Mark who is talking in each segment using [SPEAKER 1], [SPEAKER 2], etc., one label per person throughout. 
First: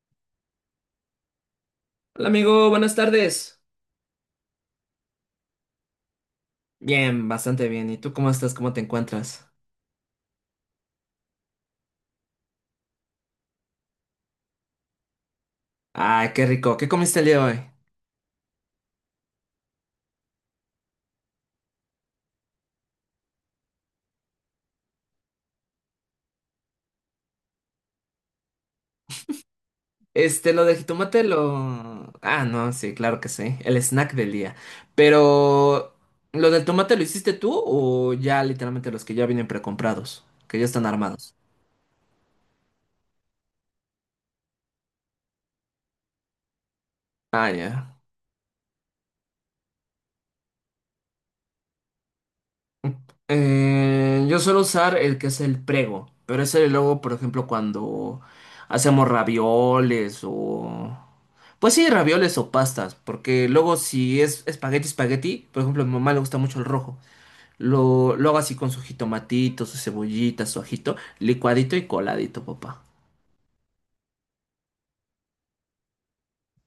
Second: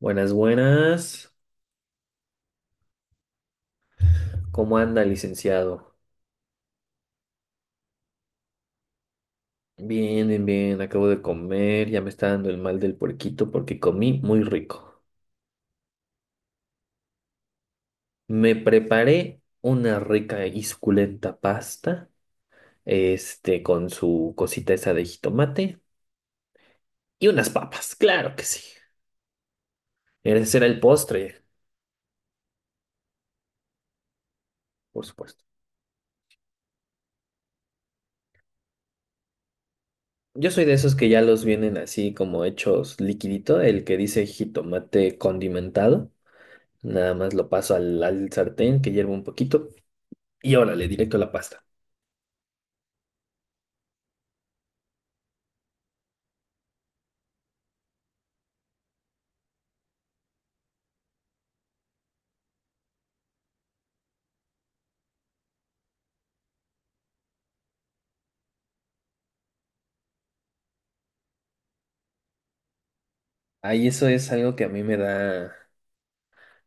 [SPEAKER 1] Buenas, buenas.
[SPEAKER 2] Hola amigo, buenas tardes.
[SPEAKER 1] ¿Cómo anda, licenciado?
[SPEAKER 2] Bien, bastante bien. ¿Y tú cómo estás? ¿Cómo te encuentras?
[SPEAKER 1] Bien, bien, bien. Acabo de comer. Ya me está dando el mal del puerquito porque comí muy rico.
[SPEAKER 2] Ay, qué rico. ¿Qué comiste el día de hoy?
[SPEAKER 1] Me preparé una rica y suculenta pasta, con su cosita esa de jitomate y unas papas. Claro que sí. Ese
[SPEAKER 2] Lo
[SPEAKER 1] era
[SPEAKER 2] de
[SPEAKER 1] el
[SPEAKER 2] jitomate,
[SPEAKER 1] postre,
[SPEAKER 2] lo... Ah, no, sí, claro que sí. El snack del día.
[SPEAKER 1] por supuesto.
[SPEAKER 2] Pero, ¿lo del tomate lo hiciste tú o ya literalmente los que ya vienen precomprados?
[SPEAKER 1] Yo
[SPEAKER 2] Que
[SPEAKER 1] soy
[SPEAKER 2] ya
[SPEAKER 1] de
[SPEAKER 2] están
[SPEAKER 1] esos que ya
[SPEAKER 2] armados.
[SPEAKER 1] los vienen así como hechos liquidito, el que dice jitomate condimentado. Nada más
[SPEAKER 2] Ah,
[SPEAKER 1] lo paso
[SPEAKER 2] ya.
[SPEAKER 1] al sartén que hierva un poquito y órale, directo a la pasta.
[SPEAKER 2] Yo suelo usar el que es el prego, pero ese luego, por ejemplo, cuando hacemos ravioles o... Pues sí, ravioles o pastas, porque luego si es espagueti, espagueti, por ejemplo, a mi mamá le gusta mucho el rojo. Lo hago así con su jitomatito, su cebollita, su ajito, licuadito y coladito, papá.
[SPEAKER 1] Ahí eso es algo que a mí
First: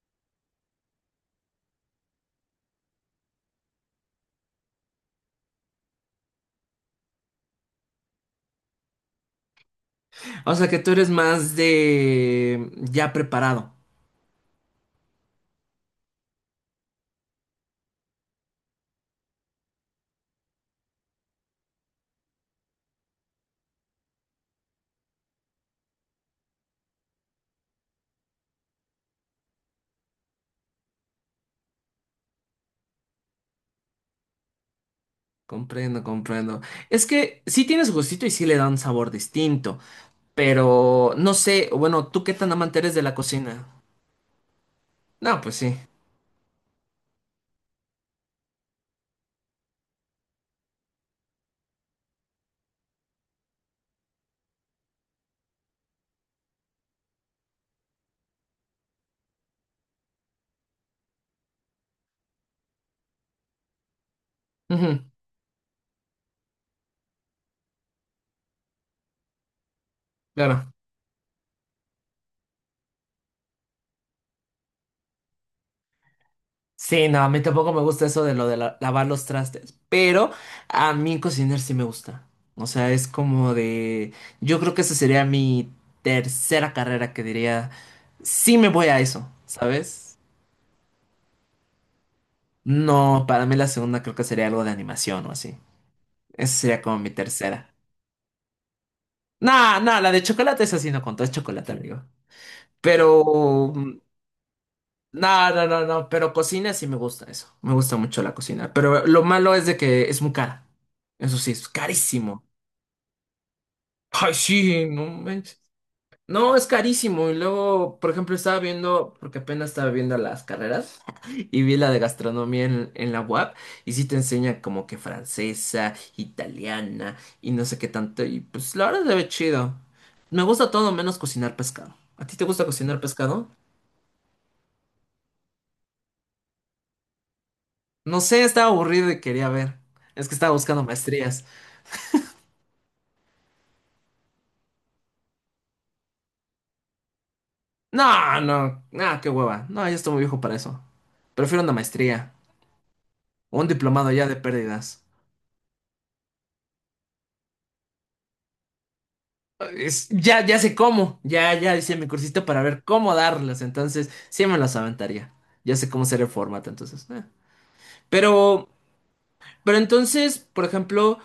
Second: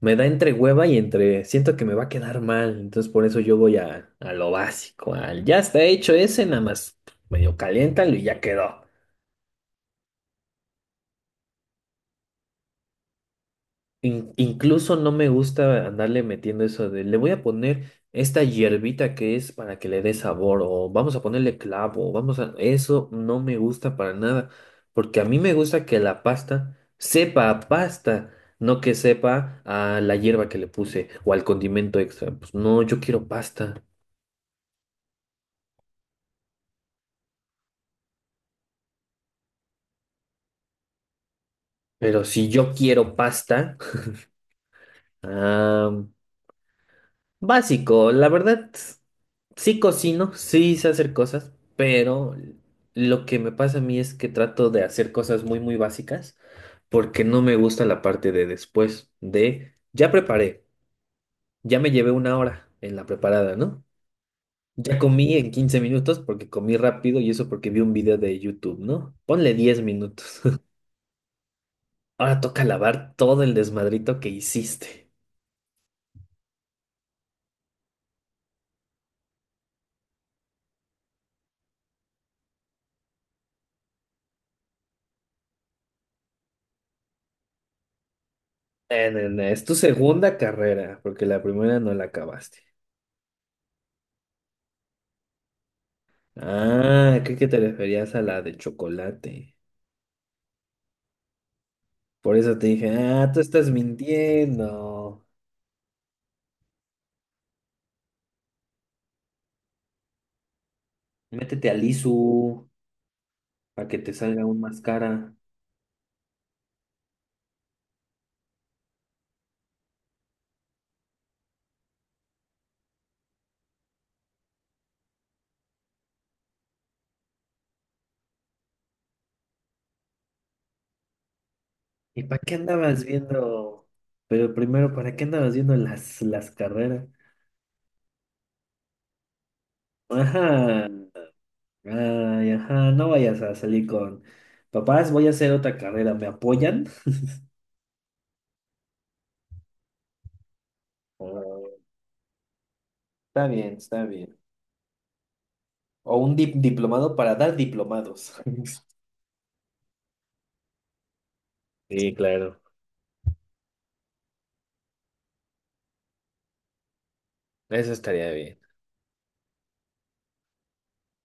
[SPEAKER 1] me da entre hueva y entre, siento que me va a quedar mal, entonces por eso yo voy a lo básico, al ya está hecho ese, nada más medio caliéntalo y ya quedó.
[SPEAKER 2] O sea que tú eres más de ya preparado.
[SPEAKER 1] Incluso no me gusta andarle metiendo eso de le voy a poner esta hierbita que es para que le dé sabor o vamos a ponerle clavo, o vamos a... Eso no me gusta para nada, porque a mí me gusta que la pasta sepa a pasta, no que sepa a la hierba que le puse o al condimento extra. Pues no, yo quiero pasta,
[SPEAKER 2] Comprendo, comprendo. Es que sí tiene su gustito y sí le da un sabor distinto. Pero no sé, bueno, ¿tú
[SPEAKER 1] pero
[SPEAKER 2] qué
[SPEAKER 1] si
[SPEAKER 2] tan
[SPEAKER 1] yo
[SPEAKER 2] amante eres de la
[SPEAKER 1] quiero
[SPEAKER 2] cocina?
[SPEAKER 1] pasta,
[SPEAKER 2] No, pues sí.
[SPEAKER 1] ah, básico, la verdad. Sí cocino, sí sé hacer cosas, pero lo que me pasa a mí es que trato de hacer cosas muy básicas porque no me gusta la parte de después, de ya preparé, ya me llevé 1 hora en la preparada, ¿no? Ya
[SPEAKER 2] Ujú,
[SPEAKER 1] comí en 15 minutos porque comí rápido, y eso porque vi un video de YouTube, ¿no? Ponle 10 minutos.
[SPEAKER 2] claro.
[SPEAKER 1] Ahora toca lavar todo el desmadrito que hiciste.
[SPEAKER 2] Sí, no, a mí tampoco me gusta eso de lavar los trastes, pero a mí cocinar sí me gusta. O sea, es como de... Yo creo que esa sería mi tercera carrera que diría, sí me voy a
[SPEAKER 1] No,
[SPEAKER 2] eso,
[SPEAKER 1] no, Es tu
[SPEAKER 2] ¿sabes?
[SPEAKER 1] segunda carrera porque la primera no la acabaste.
[SPEAKER 2] No, para mí la segunda creo que sería algo de animación o así. Esa sería como mi
[SPEAKER 1] Ah, creo que te
[SPEAKER 2] tercera.
[SPEAKER 1] referías a la de chocolate.
[SPEAKER 2] No, no, la de chocolate es así, no contó, es chocolate, amigo.
[SPEAKER 1] Por eso te dije,
[SPEAKER 2] Pero...
[SPEAKER 1] ah, tú estás
[SPEAKER 2] mm,
[SPEAKER 1] mintiendo.
[SPEAKER 2] No, no, no, no, pero cocina sí me gusta eso. Me gusta mucho la cocina. Pero lo malo es de que es muy cara. Eso sí,
[SPEAKER 1] Métete
[SPEAKER 2] es
[SPEAKER 1] al
[SPEAKER 2] carísimo.
[SPEAKER 1] ISU para que te
[SPEAKER 2] Ay,
[SPEAKER 1] salga aún más
[SPEAKER 2] sí, no
[SPEAKER 1] cara.
[SPEAKER 2] manches. No, es carísimo. Y luego, por ejemplo, estaba viendo, porque apenas estaba viendo las carreras, y vi la de gastronomía en la UAP, y sí te enseña como que francesa, italiana, y no sé qué tanto. Y pues la verdad se ve chido. Me gusta todo menos cocinar pescado.
[SPEAKER 1] ¿Y
[SPEAKER 2] ¿A ti
[SPEAKER 1] para
[SPEAKER 2] te
[SPEAKER 1] qué
[SPEAKER 2] gusta cocinar
[SPEAKER 1] andabas
[SPEAKER 2] pescado?
[SPEAKER 1] viendo? Pero primero, ¿para qué andabas viendo las carreras?
[SPEAKER 2] No sé, estaba aburrido y quería ver. Es que estaba buscando
[SPEAKER 1] Ajá,
[SPEAKER 2] maestrías.
[SPEAKER 1] ay, ajá, no vayas a salir con papás, voy a hacer otra carrera, ¿me apoyan?
[SPEAKER 2] No, qué hueva. No, yo estoy muy viejo para eso. Prefiero una
[SPEAKER 1] Ah,
[SPEAKER 2] maestría
[SPEAKER 1] está
[SPEAKER 2] o un
[SPEAKER 1] bien, está
[SPEAKER 2] diplomado ya
[SPEAKER 1] bien.
[SPEAKER 2] de pérdidas.
[SPEAKER 1] O un diplomado para dar diplomados.
[SPEAKER 2] Ya, ya sé cómo. Ya, ya hice mi
[SPEAKER 1] Sí,
[SPEAKER 2] cursito
[SPEAKER 1] claro,
[SPEAKER 2] para ver cómo darlas. Entonces, sí me las aventaría. Ya sé cómo hacer el formato, entonces.
[SPEAKER 1] eso estaría bien.
[SPEAKER 2] Pero, pero entonces, por ejemplo,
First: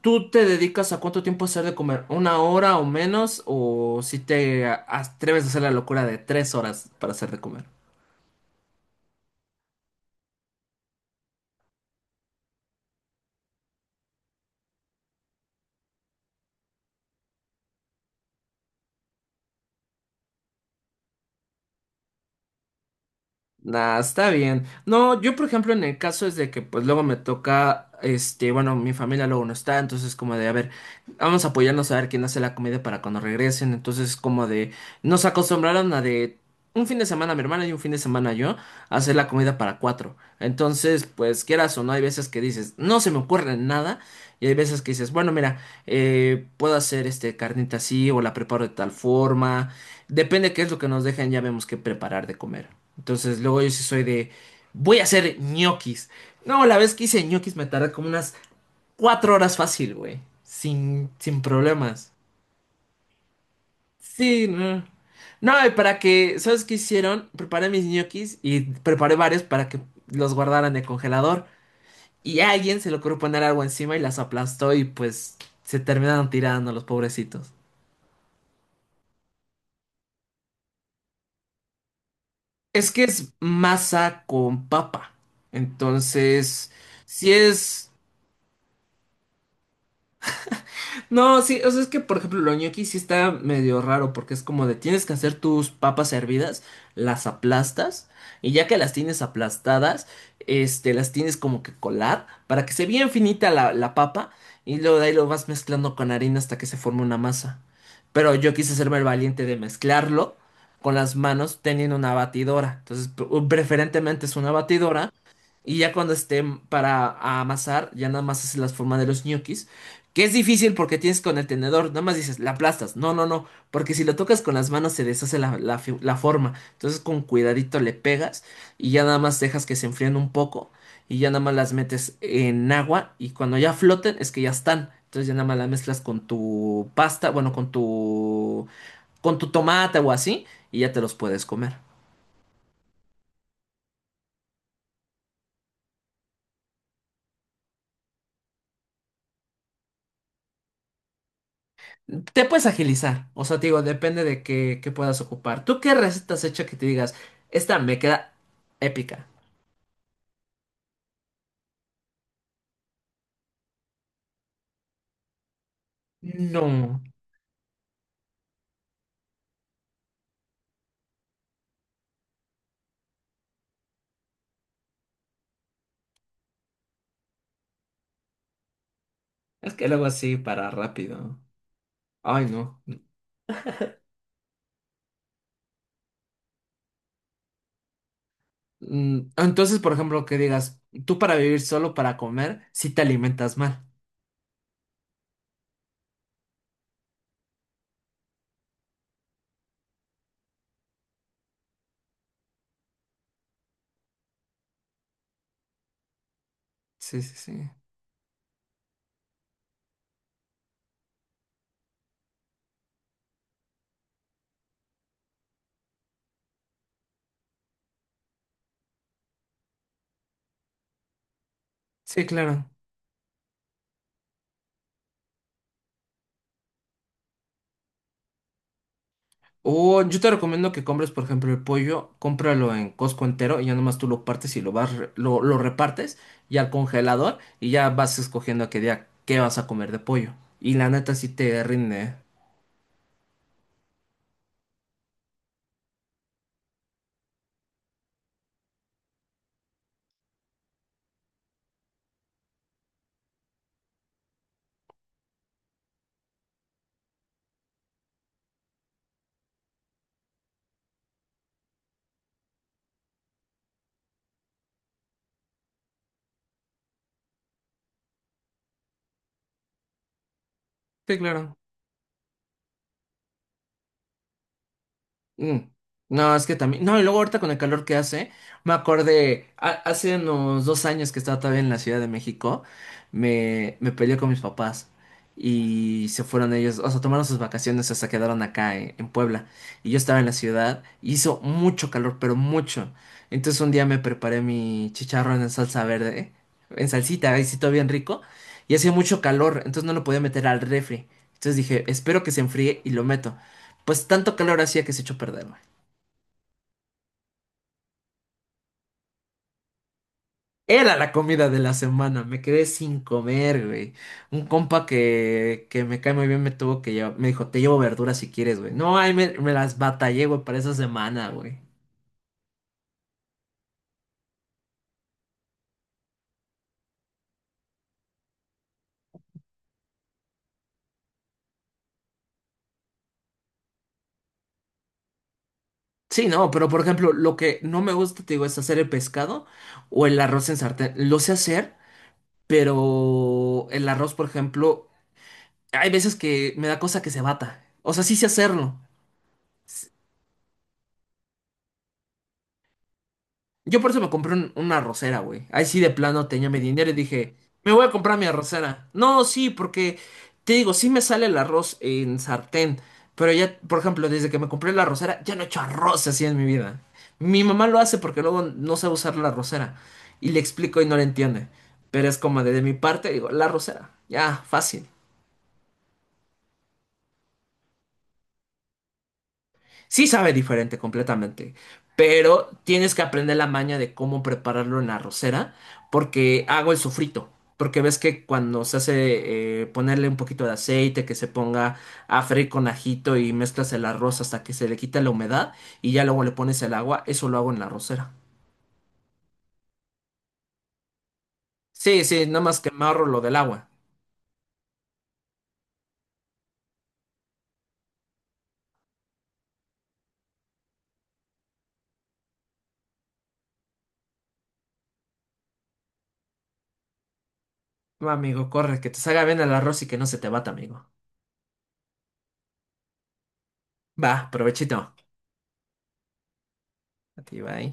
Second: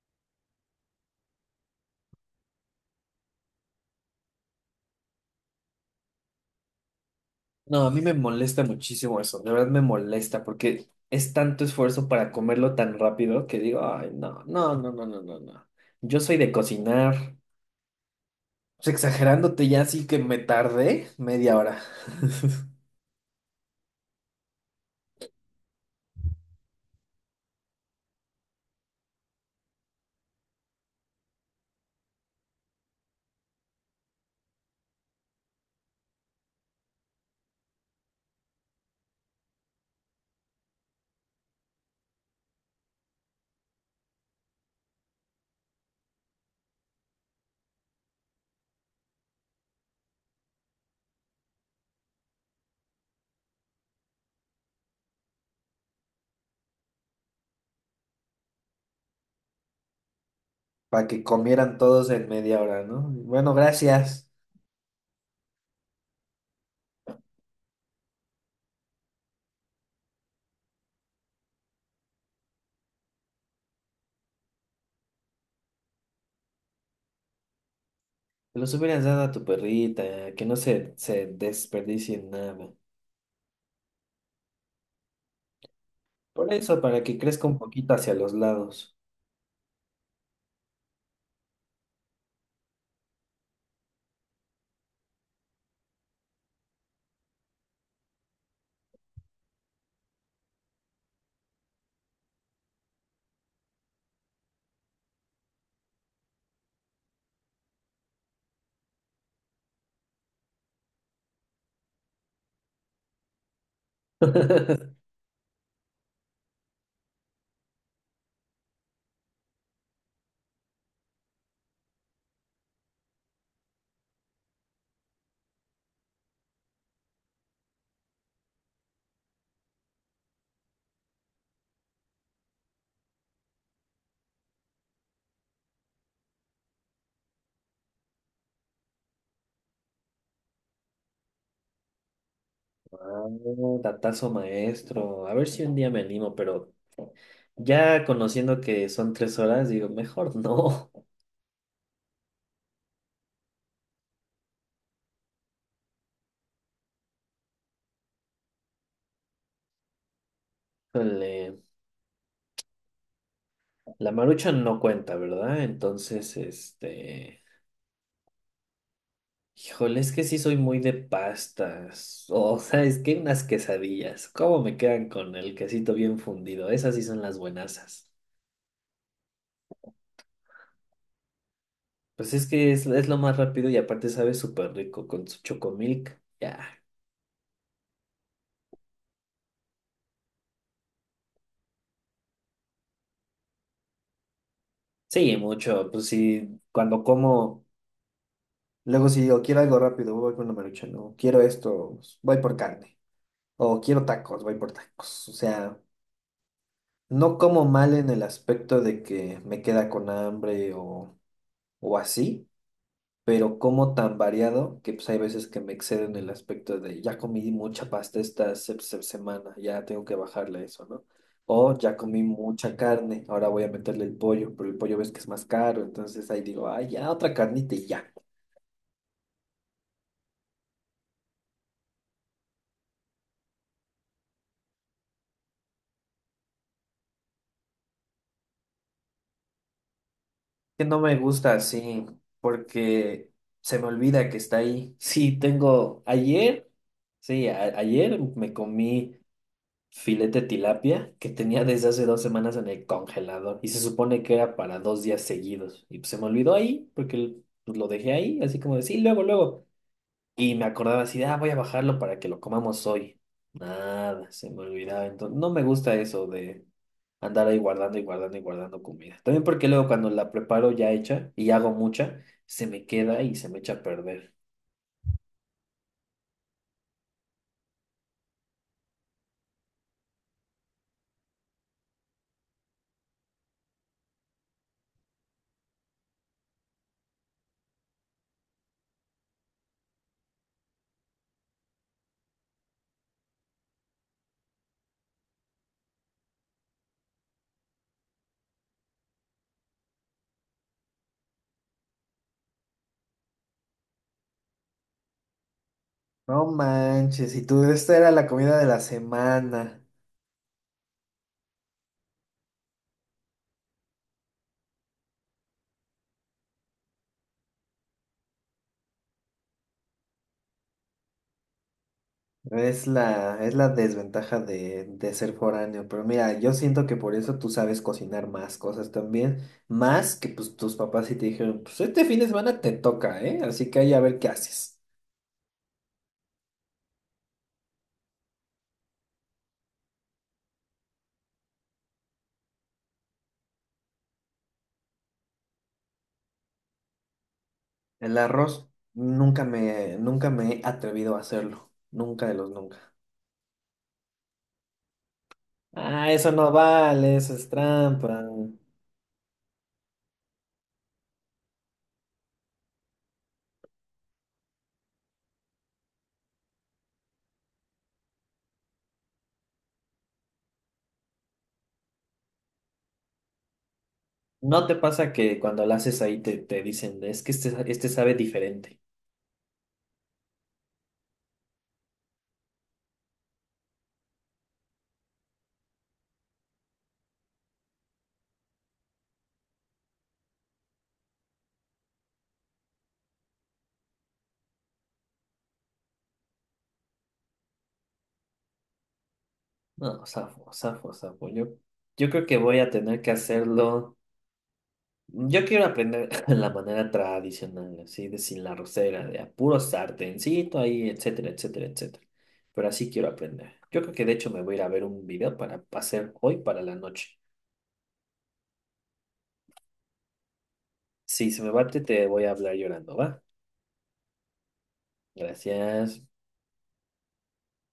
[SPEAKER 2] ¿tú te dedicas a cuánto tiempo hacer de comer? ¿Una hora o menos? ¿O si atreves a hacer la locura de tres horas para hacer de comer?
[SPEAKER 1] No, a mí me molesta muchísimo eso, de verdad me molesta porque es tanto esfuerzo para comerlo tan rápido que digo, ay, no, no, no, no, no, no, no. Yo soy de cocinar. Pues exagerándote ya sí que me tardé 1/2 hora
[SPEAKER 2] Nah, está bien. No, yo por ejemplo en el caso es de que pues luego me toca, bueno, mi familia luego no está, entonces como de, a ver, vamos a apoyarnos a ver quién hace la comida para cuando regresen, entonces como de, nos acostumbraron a de un fin de semana mi hermana y un fin de semana yo a hacer la comida para cuatro. Entonces, pues quieras o no, hay veces que dices, no se me ocurre nada, y hay veces que dices, bueno, mira, puedo hacer este carnita así o la preparo de tal forma. Depende qué es lo que nos dejan, ya vemos qué preparar de comer. Entonces, luego yo sí soy de, voy a hacer ñoquis. No, la vez que hice ñoquis me tardé como unas cuatro horas fácil, güey.
[SPEAKER 1] para
[SPEAKER 2] Sin,
[SPEAKER 1] que
[SPEAKER 2] sin
[SPEAKER 1] comieran todos
[SPEAKER 2] problemas.
[SPEAKER 1] en 1/2 hora, ¿no? Bueno, gracias.
[SPEAKER 2] Sí, no. No, y para que, ¿sabes qué hicieron? Preparé mis ñoquis y preparé varios para que los guardaran en el congelador. Y a alguien se le ocurrió poner agua encima y las aplastó y pues se terminaron tirando los pobrecitos.
[SPEAKER 1] Te los hubieras dado a tu perrita, que no se desperdicie en nada.
[SPEAKER 2] Es que es masa con papa.
[SPEAKER 1] Por
[SPEAKER 2] Entonces,
[SPEAKER 1] eso, para que
[SPEAKER 2] si
[SPEAKER 1] crezca un
[SPEAKER 2] es.
[SPEAKER 1] poquito hacia los lados.
[SPEAKER 2] No, sí, o sea, es que por ejemplo lo ñoqui sí está medio raro porque es como de tienes que hacer tus papas hervidas, las aplastas y ya que las tienes aplastadas, las tienes como que colar para que se vea finita la papa y luego de ahí lo vas mezclando con harina hasta que se forme una masa. Pero yo quise hacerme el valiente de mezclarlo con las manos teniendo una batidora. Entonces, preferentemente es una batidora. Y ya cuando esté para amasar, ya nada más hace las formas de los ñoquis. Que es difícil porque tienes con el tenedor, nada más dices, la aplastas. No, no, no, porque si lo tocas con las manos se deshace la forma. Entonces con cuidadito le pegas y ya nada más dejas que se enfríen un poco y ya nada más las metes en agua y cuando ya floten es que ya están. Entonces ya nada más las mezclas con tu pasta, con tu tomate o así y ya te los puedes comer.
[SPEAKER 1] Ah, datazo maestro. A ver si un día me animo, pero... Ya conociendo que son 3 horas, digo, mejor no.
[SPEAKER 2] Te puedes agilizar, o sea, te digo, depende de qué, qué puedas ocupar. ¿Tú qué recetas hecha que te digas, esta me queda épica?
[SPEAKER 1] Híjole, la marucha no cuenta, ¿verdad? Entonces,
[SPEAKER 2] No,
[SPEAKER 1] este, híjole, es que sí soy muy de pastas. O sea, es que unas quesadillas, ¿cómo me quedan con el quesito bien fundido? Esas sí son las buenasas.
[SPEAKER 2] es que luego así para rápido.
[SPEAKER 1] Pues
[SPEAKER 2] Ay,
[SPEAKER 1] es que
[SPEAKER 2] no.
[SPEAKER 1] es lo más rápido y aparte sabe súper rico con su chocomilk. Ya.
[SPEAKER 2] Entonces, por ejemplo, que digas, tú para vivir solo, para comer, si te alimentas mal.
[SPEAKER 1] Sí, mucho. Pues sí, cuando como, luego si digo, quiero algo rápido, voy con la marucha, no. Quiero esto, voy por carne. O quiero tacos, voy por tacos. O sea,
[SPEAKER 2] Sí, sí,
[SPEAKER 1] no como
[SPEAKER 2] sí.
[SPEAKER 1] mal en el aspecto de que me queda con hambre, o así, pero como tan variado que pues hay veces que me excedo en el aspecto de ya comí mucha pasta esta semana, ya tengo que bajarle a eso, ¿no? O ya comí
[SPEAKER 2] Sí, claro.
[SPEAKER 1] mucha carne, ahora voy a meterle el pollo, pero el pollo ves que es más caro, entonces ahí digo, ay, ya otra carnita y ya.
[SPEAKER 2] O yo te recomiendo que compres, por ejemplo, el pollo, cómpralo en Costco entero y ya nomás tú lo partes y lo vas, lo repartes y al congelador y ya vas escogiendo a qué día qué vas a comer de pollo. Y
[SPEAKER 1] Que
[SPEAKER 2] la
[SPEAKER 1] no
[SPEAKER 2] neta
[SPEAKER 1] me
[SPEAKER 2] sí
[SPEAKER 1] gusta
[SPEAKER 2] te rinde.
[SPEAKER 1] así,
[SPEAKER 2] ¿Eh?
[SPEAKER 1] porque se me olvida que está ahí. Sí, tengo ayer, sí, ayer me comí filete de tilapia que tenía desde hace 2 semanas en el congelador y se supone que era para 2 días seguidos. Y pues se me olvidó ahí porque pues lo dejé ahí, así como decir, luego, luego. Y me acordaba así, de, ah, voy a bajarlo para que lo comamos hoy. Nada, se me olvidaba. Entonces, no me gusta eso de andar ahí guardando y guardando y guardando comida. También porque luego cuando la preparo ya
[SPEAKER 2] Sí,
[SPEAKER 1] hecha y
[SPEAKER 2] claro.
[SPEAKER 1] hago mucha, se me queda y se me echa a perder.
[SPEAKER 2] Mm. No, es que también. No, y luego ahorita con el calor que hace, me acordé, hace unos dos años que estaba todavía en la Ciudad de México, me peleé con mis papás y se fueron ellos, o sea, tomaron sus vacaciones, o sea, quedaron acá en Puebla. Y yo estaba en la ciudad, y hizo mucho calor, pero mucho. Entonces un día me preparé mi chicharrón en salsa verde, en salsita, ahí sí todo bien rico, y hacía mucho calor, entonces no lo podía meter al refri. Entonces dije, espero que se enfríe y lo meto. Pues tanto calor hacía que se echó a perder, güey.
[SPEAKER 1] No manches, y tú, esta era la comida de la semana.
[SPEAKER 2] Era la comida de la semana, me quedé sin comer, güey. Un compa que me cae muy bien me tuvo que llevar, me dijo, te llevo verduras si quieres, güey. No, ay, me las batallé, güey, para esa semana, güey.
[SPEAKER 1] Es la desventaja de ser foráneo, pero mira, yo siento que por eso tú sabes cocinar más cosas también, más que pues tus papás sí te dijeron, pues este fin de semana te toca, ¿eh? Así que ahí a ver qué haces.
[SPEAKER 2] Sí, no, pero por ejemplo, lo que no me gusta, te digo, es hacer el pescado o el arroz en sartén. Lo sé hacer, pero el arroz, por ejemplo, hay veces que me da cosa que se bata. O sea, sí
[SPEAKER 1] El
[SPEAKER 2] sé
[SPEAKER 1] arroz
[SPEAKER 2] hacerlo.
[SPEAKER 1] nunca me he atrevido a hacerlo, nunca de los nunca.
[SPEAKER 2] Yo por eso me compré una arrocera, güey. Ahí sí de
[SPEAKER 1] Ah,
[SPEAKER 2] plano
[SPEAKER 1] eso
[SPEAKER 2] tenía
[SPEAKER 1] no
[SPEAKER 2] mi dinero y
[SPEAKER 1] vale, eso
[SPEAKER 2] dije,
[SPEAKER 1] es
[SPEAKER 2] me voy a comprar
[SPEAKER 1] trampa.
[SPEAKER 2] mi arrocera. No, sí, porque te digo, sí me sale el arroz en sartén, pero ya, por ejemplo, desde que me compré la arrocera, ya no he hecho arroz así en mi vida. Mi mamá lo hace porque luego no sabe usar la arrocera. Y le explico y no le entiende. Pero es como de mi parte, digo, la arrocera. Ya,
[SPEAKER 1] ¿No te
[SPEAKER 2] fácil.
[SPEAKER 1] pasa que cuando lo haces ahí te dicen, es que este sabe diferente?
[SPEAKER 2] Sí sabe diferente completamente, pero tienes que aprender la maña de cómo prepararlo en la arrocera, porque hago el sofrito, porque ves que cuando se hace ponerle un poquito de aceite, que se ponga a freír con ajito y mezclas el arroz hasta que se le quita la humedad y ya luego le pones el agua, eso lo hago en la arrocera.
[SPEAKER 1] No, zafo, zafo, zafo. Yo,
[SPEAKER 2] Sí,
[SPEAKER 1] yo creo
[SPEAKER 2] sí,
[SPEAKER 1] que
[SPEAKER 2] nada
[SPEAKER 1] voy
[SPEAKER 2] más
[SPEAKER 1] a
[SPEAKER 2] que me
[SPEAKER 1] tener
[SPEAKER 2] ahorro
[SPEAKER 1] que
[SPEAKER 2] lo del agua.
[SPEAKER 1] hacerlo. Yo quiero aprender la manera tradicional, así de sin la rosera, de a puro sartencito ahí, etcétera, etcétera, etcétera. Pero así quiero aprender. Yo creo que de hecho me voy a ir a ver un video para hacer hoy para la noche.
[SPEAKER 2] Va, amigo, corre, que te salga bien el arroz y que no se te bata, amigo.
[SPEAKER 1] Si se me bate, te voy a hablar llorando, ¿va?
[SPEAKER 2] Va, provechito.
[SPEAKER 1] Gracias.
[SPEAKER 2] A ti, bye.